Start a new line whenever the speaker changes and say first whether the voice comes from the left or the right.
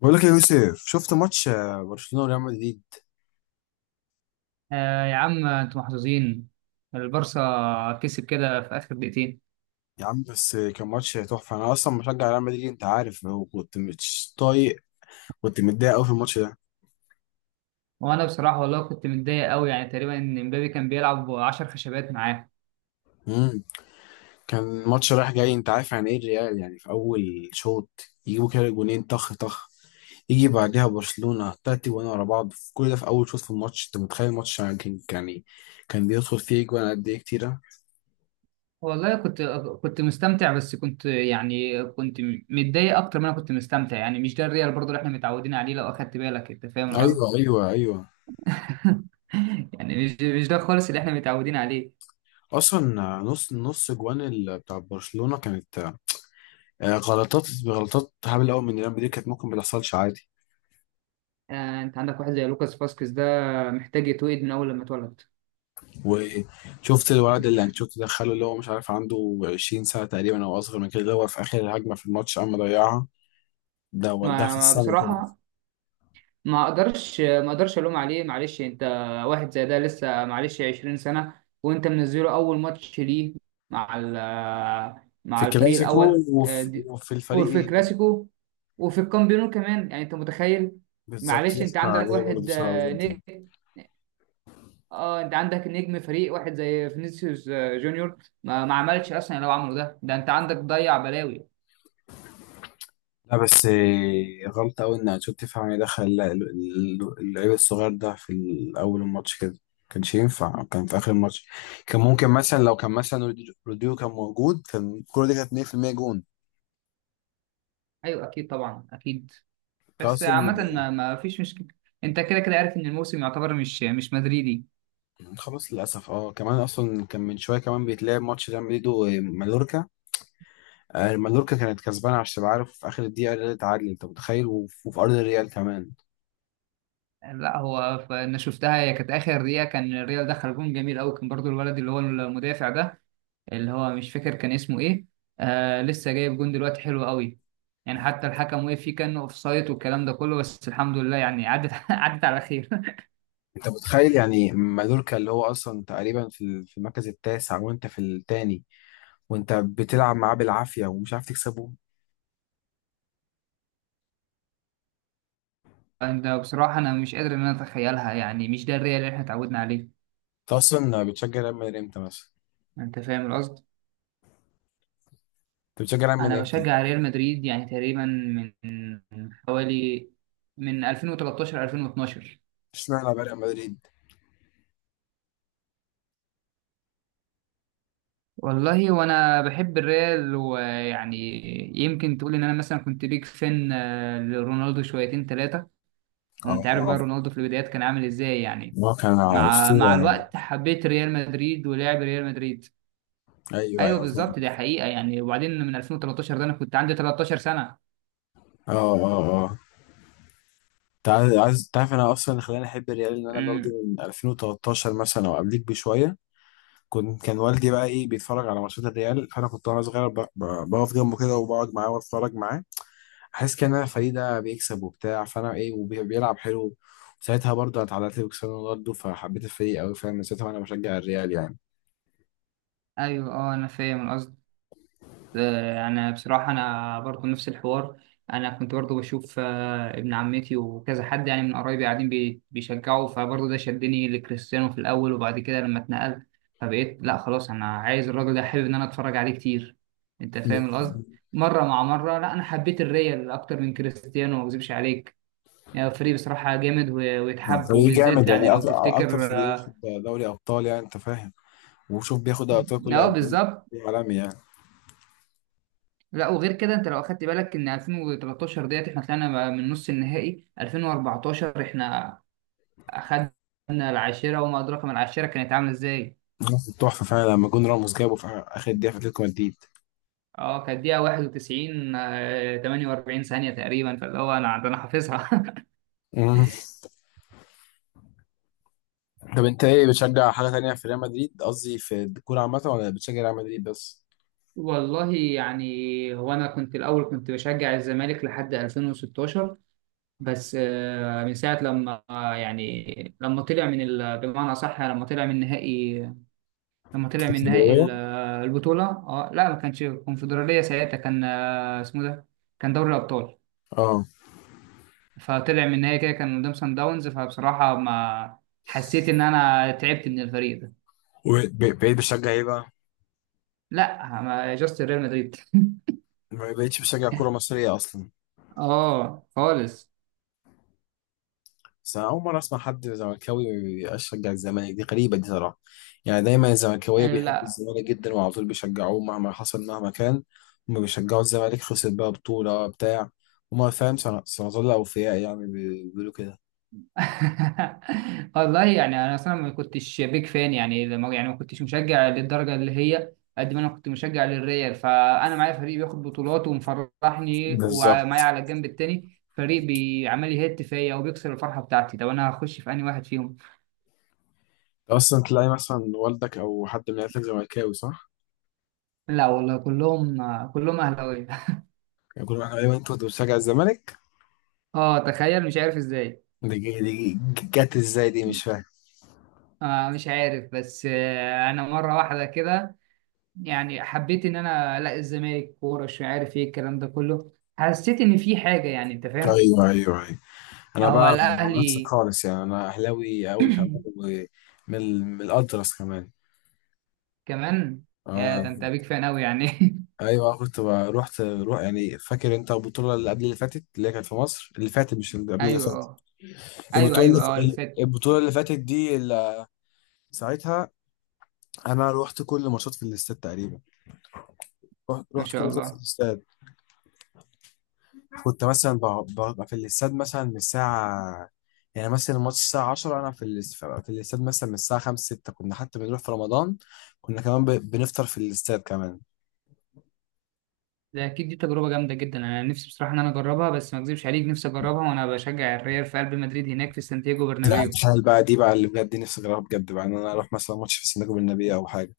left: بقول لك يا يوسف، شفت ماتش برشلونة وريال مدريد؟
right: آه يا عم انتوا محظوظين. البارسا كسب كده في اخر دقيقتين.
left: يا عم بس كان ماتش تحفة. أنا أصلا مشجع ريال مدريد أنت عارف، وكنت مش طايق. كنت متضايق أوي في الماتش ده.
right: وانا بصراحه والله كنت متضايق قوي، يعني تقريبا ان امبابي كان بيلعب 10 خشبات معاه.
left: مم. كان ماتش رايح جاي، أنت عارف يعني إيه الريال. يعني في أول شوط يجيبوا كده جونين طخ طخ، يجي بعدها برشلونة 3 جوان ورا بعض، في كل ده في أول شوط في الماتش. أنت متخيل الماتش يعني كان يعني كان بيدخل فيه جوان قد إيه كتيرة.
right: والله كنت مستمتع، بس كنت يعني كنت متضايق اكتر ما انا كنت مستمتع. يعني مش ده الريال برضو اللي احنا متعودين عليه، لو اخدت بالك انت فاهم القصد.
left: أيوه، أيوه، أيوه.
right: يعني مش ده خالص اللي احنا متعودين عليه.
left: اصلا نص نص جوان بتاع برشلونه كانت غلطات غلطات هبل قوي من ريال مدريد، كانت ممكن ما تحصلش عادي.
right: آه انت عندك واحد زي لوكاس فاسكيز ده محتاج يتوقد من اول لما اتولد.
left: وشفت الولد اللي انشيلوتي دخله، اللي هو مش عارف عنده 20 سنه تقريبا او اصغر من كده، اللي هو في اخر الهجمه في الماتش قام ضيعها، ده وداها
right: ما
left: في
right: ما
left: السما طبعا.
right: بصراحه ما اقدرش الوم عليه. معلش انت، واحد زي ده لسه معلش 20 سنه وانت منزله اول ماتش ليه مع ال-
left: في
right: مع الفريق
left: كلاسيكو
right: الاول،
left: وفي الفريق
right: وفي
left: ال-
right: كلاسيكو وفي الكامبيونو كمان، يعني انت متخيل.
left: بالظبط،
right: معلش انت
left: ضغط
right: عندك
left: عليه برضه
right: واحد
left: بسرعه.
right: نجم. اه انت عندك نجم فريق واحد زي فينيسيوس جونيور ما عملش اصلا. لو عمله ده انت عندك ضيع بلاوي.
left: لا بس غلطة أوي إن أنشيلوتي تفهم يدخل اللعيب الصغير ده في أول الماتش كده، كانش ينفع، كان في آخر الماتش. كان ممكن مثلا لو كان مثلا روديو كان موجود كان الكورة دي كانت 100% جون.
right: ايوه اكيد طبعا اكيد.
left: أنت
right: بس عامة
left: أصلا
right: ما فيش مشكلة. انت كده كده عارف ان الموسم يعتبر مش مدريدي.
left: خلاص، للأسف. أه، كمان أصلا كان من شوية كمان بيتلعب ماتش ريال مدريد ومالوركا. مالوركا كانت كسبانة، عشان تبقى عارف، في آخر الدقيقة اللي اتعادل، أنت متخيل؟ وفي أرض الريال كمان.
right: لا هو انا شفتها، هي كانت اخر دقيقة كان الريال دخل جون جميل قوي، كان برضو الولد اللي هو المدافع ده، اللي هو مش فاكر كان اسمه ايه. آه لسه جايب جون دلوقتي حلو قوي، يعني حتى الحكم وقف فيه كانه اوفسايد والكلام ده كله، بس الحمد لله يعني عدت عدت على خير.
left: أنت متخيل يعني مالوركا اللي هو أصلا تقريبا في في المركز التاسع وأنت في التاني، وانت بتلعب معاه بالعافيه ومش عارف تكسبه.
right: ده بصراحة انا مش قادر ان انا اتخيلها، يعني مش ده الريال اللي احنا اتعودنا عليه.
left: انت اصلا بتشجع ريال مدريد امتى مثلا؟
right: انت فاهم القصد.
left: انت بتشجع ريال
right: انا
left: مدريد امتى؟
right: بشجع ريال مدريد يعني تقريبا من حوالي من 2013 2012.
left: اشمعنى بقى ريال مدريد؟
right: والله وانا بحب الريال ويعني يمكن تقول ان انا مثلا كنت بيك فان لرونالدو شويتين ثلاثه. وانت عارف
left: اه.
right: بقى رونالدو في البدايات كان عامل ازاي يعني.
left: هو كان
right: مع
left: اسطوره يعني.
right: الوقت حبيت ريال مدريد ولعب ريال مدريد.
left: ايوه،
right: ايوه
left: ايوه، فاهم.
right: بالظبط دي حقيقه يعني، وبعدين من 2013 ده انا كنت عندي 13 سنه.
left: اه، اه، اه. انت تعرف انا اصلا اللي خلاني احب الريال ان انا برضه
right: امم
left: من 2013 مثلا او قبليك بشويه. كان والدي بقى ايه بيتفرج على ماتشات الريال، فانا كنت وانا صغير بقف جنبه كده وبقعد معاه واتفرج معاه، حاسس كان انا فريق ده بيكسب وبتاع، فانا ايه وبيلعب حلو. وساعتها برضه انا اتعلقت بكريستيانو رونالدو، فحبيت الفريق قوي، فاهم؟ من ساعتها وانا بشجع الريال يعني.
right: ايوه اه انا فاهم القصد. انا بصراحه انا برضو نفس الحوار. انا كنت برضو بشوف ابن عمتي وكذا حد، يعني من قرايبي قاعدين بيشجعوا، فبرضو ده شدني لكريستيانو في الاول، وبعد كده لما اتنقلت فبقيت لا خلاص انا عايز الراجل ده، حابب ان انا اتفرج عليه كتير. انت فاهم القصد. مره مع مره لا انا حبيت الريال اكتر من كريستيانو ما اكذبش عليك. يعني فريق بصراحه جامد ويتحب،
left: فريق
right: وبالذات
left: جامد
right: يعني
left: يعني
right: لو
left: اكتر
right: تفتكر
left: فريق
right: اه
left: واخد دوري ابطال، يعني انت فاهم، وشوف بياخد ابطال كل قد
right: بالظبط.
left: ايه، عالمي يعني.
right: لا وغير كده انت لو اخدت بالك ان 2013 ديت احنا طلعنا من نص النهائي، 2014 احنا اخدنا العاشرة وما ادراك ما العاشرة كانت عاملة ازاي.
left: تحفه فعلا لما جون راموس جابه في اخر دقيقه في اتلتيكو مدريد.
right: اه كانت دقيقة 91 48 ثانية تقريبا، فاللي هو انا ده انا حافظها.
left: مم. طب انت ايه، بتشجع حاجه تانية في ريال مدريد، قصدي في الكوره عامه، ولا بتشجع ريال مدريد بس؟
right: والله يعني هو انا كنت الاول كنت بشجع الزمالك لحد 2016، بس من ساعة لما يعني لما طلع من بمعنى صح، لما طلع من نهائي، لما طلع
left: في
right: من نهائي
left: الكورة؟
right: البطولة. اه لا ما كانش كونفدرالية ساعتها، كان اسمه ده كان دوري الأبطال.
left: اه.
right: فطلع من النهائي كده كان قدام سان داونز، فبصراحة ما حسيت إن أنا تعبت من الفريق ده.
left: وبقيت بشجع ايه بقى؟
right: لا ما جاست ريال مدريد.
left: ما بقيتش بشجع كوره مصريه اصلا.
right: اه خالص.
left: بس أنا أول مرة أسمع حد زملكاوي يشجع الزمالك، دي غريبة دي صراحة. يعني دايما الزملكاوية بيحبوا
right: لا.
left: الزمالك جدا وعلى طول بيشجعوه مهما حصل مهما كان. هما بيشجعوا الزمالك، خسر بقى بطولة بتاع، هما فاهم سنظل أوفياء يعني، بيقولوا كده.
right: والله يعني انا اصلا ما كنتش بيك فان، يعني لما يعني ما كنتش مشجع للدرجه اللي هي، قد ما انا كنت مشجع للريال، فانا معايا فريق بياخد بطولات ومفرحني، ومعايا
left: بالظبط.
right: على الجنب التاني فريق بيعمل لي هيت فيا وبيكسر الفرحه بتاعتي، طب انا هخش في انهي واحد فيهم.
left: أصلا تلاقي مثلا والدك أو حد من عيلتك زملكاوي، صح؟
right: لا والله كلهم كلهم اهلاويه.
left: يقول لك أيوه أنت كنت بتشجع الزمالك.
right: اه تخيل مش عارف ازاي.
left: دي جت إزاي، دي مش فاهم.
right: آه مش عارف، بس آه انا مره واحده كده يعني حبيت ان انا الاقي الزمالك كوره، مش عارف ايه الكلام ده كله، حسيت ان في حاجه، يعني انت فاهم.
left: أيوه، أيوه. انا
right: هو
left: بقى عكسك
right: الاهلي.
left: خالص، يعني انا اهلاوي قوي كمان. ومن ال- من الاطرس كمان.
right: كمان. يا
left: اه.
right: ده انت بيك فان قوي يعني.
left: ايوه كنت رحت روح، يعني فاكر انت البطوله اللي قبل اللي فاتت اللي هي كانت في مصر، اللي فاتت مش اللي قبل اللي
right: ايوه
left: فاتت.
right: اه. ايوه
left: البطوله اللي
right: ايوه اه اللي فات.
left: البطوله اللي فاتت دي، اللي ساعتها انا رحت كل ماتشات في الاستاد تقريبا. رحت
right: ما
left: رحت كل
right: شاء
left: ماتشات في
right: الله.
left: الاستاد. كنت مثلا ببقى في الاستاد مثلا من الساعة، يعني مثلا الماتش الساعة 10، أنا في الاستاد مثلا من الساعة 5 6. كنا حتى بنروح في رمضان، كنا كمان بنفطر في الاستاد كمان.
right: ده اكيد دي تجربه جامده جدا، انا نفسي بصراحه ان انا اجربها، بس ما اكذبش عليك نفسي اجربها وانا بشجع الريال في قلب مدريد هناك في سانتياغو
left: لا
right: برنابيو.
left: تخيل بقى، دي بقى اللي بجد نفسي أجربها بجد بقى، إن أنا أروح مثلا ماتش في سيناجو بالنبي أو حاجة.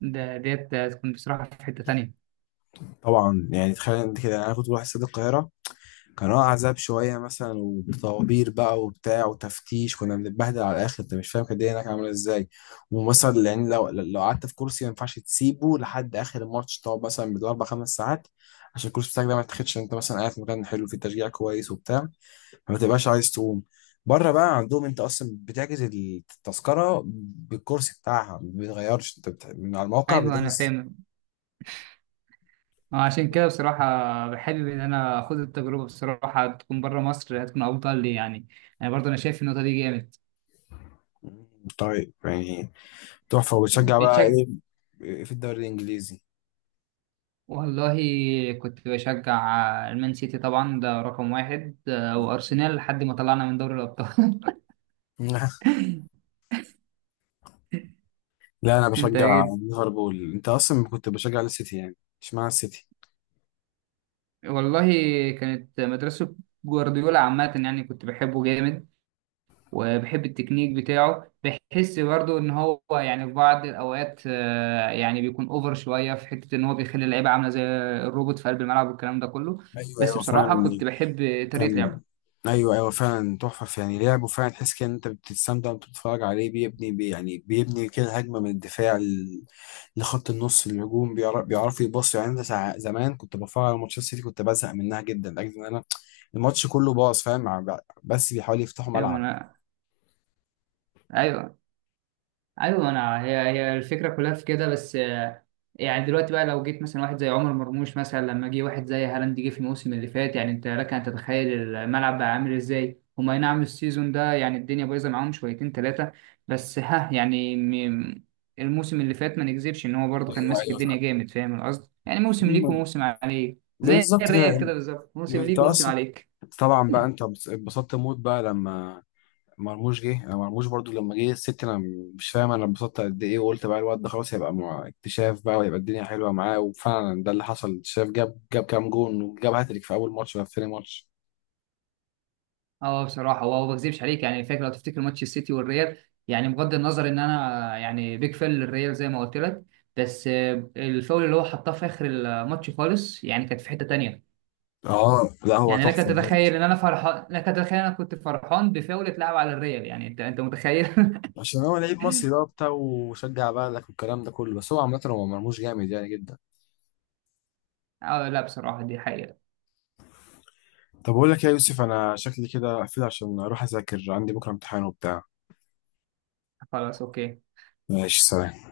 right: ده ديت هتكون بصراحه في حته تانيه.
left: طبعا، يعني تخيل أنت كده، أنا كنت بروح استاد القاهرة، كان اه عذاب شوية مثلا، وطوابير بقى وبتاع وتفتيش، كنا بنتبهدل على الآخر، أنت مش فاهم كانت الدنيا هناك عاملة إزاي. ومثلا يعني لو قعدت في كرسي ما ينفعش تسيبه لحد آخر الماتش، تقعد مثلا 4 5 ساعات، عشان الكرسي بتاعك ده ما يتاخدش، إن أنت مثلا قاعد في مكان حلو فيه تشجيع كويس وبتاع، فما تبقاش عايز تقوم. بره بقى عندهم أنت أصلا بتحجز التذكرة بالكرسي بتاعها ما بيتغيرش، أنت من على الموقع
right: ايوه انا
left: بتحجز.
right: فاهم. عشان كده بصراحة بحابب إن أنا أخد التجربة، بصراحة تكون بره مصر هتكون أفضل لي يعني. يعني برضه أنا شايف النقطة دي جامد.
left: طيب يعني تحفة، وبتشجع بقى
right: بتشجع.
left: إيه في الدوري الإنجليزي؟
right: والله كنت بشجع المان سيتي طبعا ده رقم واحد، وأرسنال لحد ما طلعنا من دوري الأبطال.
left: لا انا
right: أنت
left: بشجع
right: إيه؟
left: ليفربول، انت اصلا كنت بشجع السيتي يعني؟ اشمعنى السيتي؟
right: والله كانت مدرسة جوارديولا عامة، يعني كنت بحبه جامد وبحب التكنيك بتاعه، بحس برضو ان هو يعني في بعض الاوقات يعني بيكون اوفر شويه في حته ان هو بيخلي اللعيبه عامله زي الروبوت في قلب الملعب والكلام ده كله.
left: ايوه،
right: بس
left: ايوه،
right: بصراحه
left: فعلا.
right: كنت بحب طريقه لعبه.
left: كان ايوه، ايوه، فعلا تحفه، يعني لعبه فعلا تحس كده ان انت بتستمتع وانت بتتفرج عليه، بيبني يعني بيبني كده هجمه من الدفاع لخط النص الهجوم، بيعرف يبص، يعني انا زمان كنت بتفرج على ماتشات السيتي، كنت بزهق منها جدا لاجل ان انا الماتش كله باظ، فاهم بس بيحاولوا يفتحوا
right: ايوه
left: ملعب.
right: انا، ايوه ايوه. انا هي الفكره كلها في كده. بس يعني دلوقتي بقى لو جيت مثلا واحد زي عمر مرموش، مثلا لما جه واحد زي هالاند جه في الموسم اللي فات، يعني انت لك ان تتخيل الملعب بقى عامل ازاي. هما أي نعم السيزون ده يعني الدنيا بايظه معاهم شويتين ثلاثه، بس ها يعني م- الموسم اللي فات ما نكذبش ان هو برضه كان
left: ايوه،
right: ماسك
left: ايوه، صح.
right: الدنيا جامد، فاهم القصد يعني موسم ليك وموسم عليك، زي
left: بالظبط
right: الريال
left: كده.
right: كده بالظبط موسم
left: انت
right: ليك وموسم
left: اصلا
right: عليك.
left: طبعا بقى انت اتبسطت موت بقى لما مرموش جه، انا مرموش برضو لما جه الست، انا مش فاهم انا انبسطت قد ايه، وقلت بقى الواد ده خلاص هيبقى مع اكتشاف بقى، ويبقى الدنيا حلوه معاه، وفعلا ده اللي حصل اكتشاف، جاب كام جون وجاب هاتريك في اول ماتش ولا في ثاني ماتش.
right: اه بصراحه هو ما بكذبش عليك، يعني فاكر لو تفتكر ماتش السيتي والريال، يعني بغض النظر ان انا يعني بيج فان للريال زي ما قلت لك، بس الفاول اللي هو حطاه في اخر الماتش خالص يعني كانت في حته تانيه.
left: اه، لا هو
right: يعني لك
left: تحفه بجد.
right: تتخيل ان انا فرحان، لك تتخيل انا كنت فرحان بفاول اتلعب على الريال يعني، انت متخيل.
left: عشان هو لعيب مصري بقى وبتاع، وشجع بلدك والكلام ده كله، بس هو عامة هو مرموش جامد يعني جدا.
right: اه لا بصراحه دي حقيقه.
left: طب أقول لك إيه يا يوسف، أنا شكلي كده أقفل عشان أروح أذاكر، عندي بكرة امتحان وبتاع.
right: خلاص اوكي.
left: ماشي، سلام.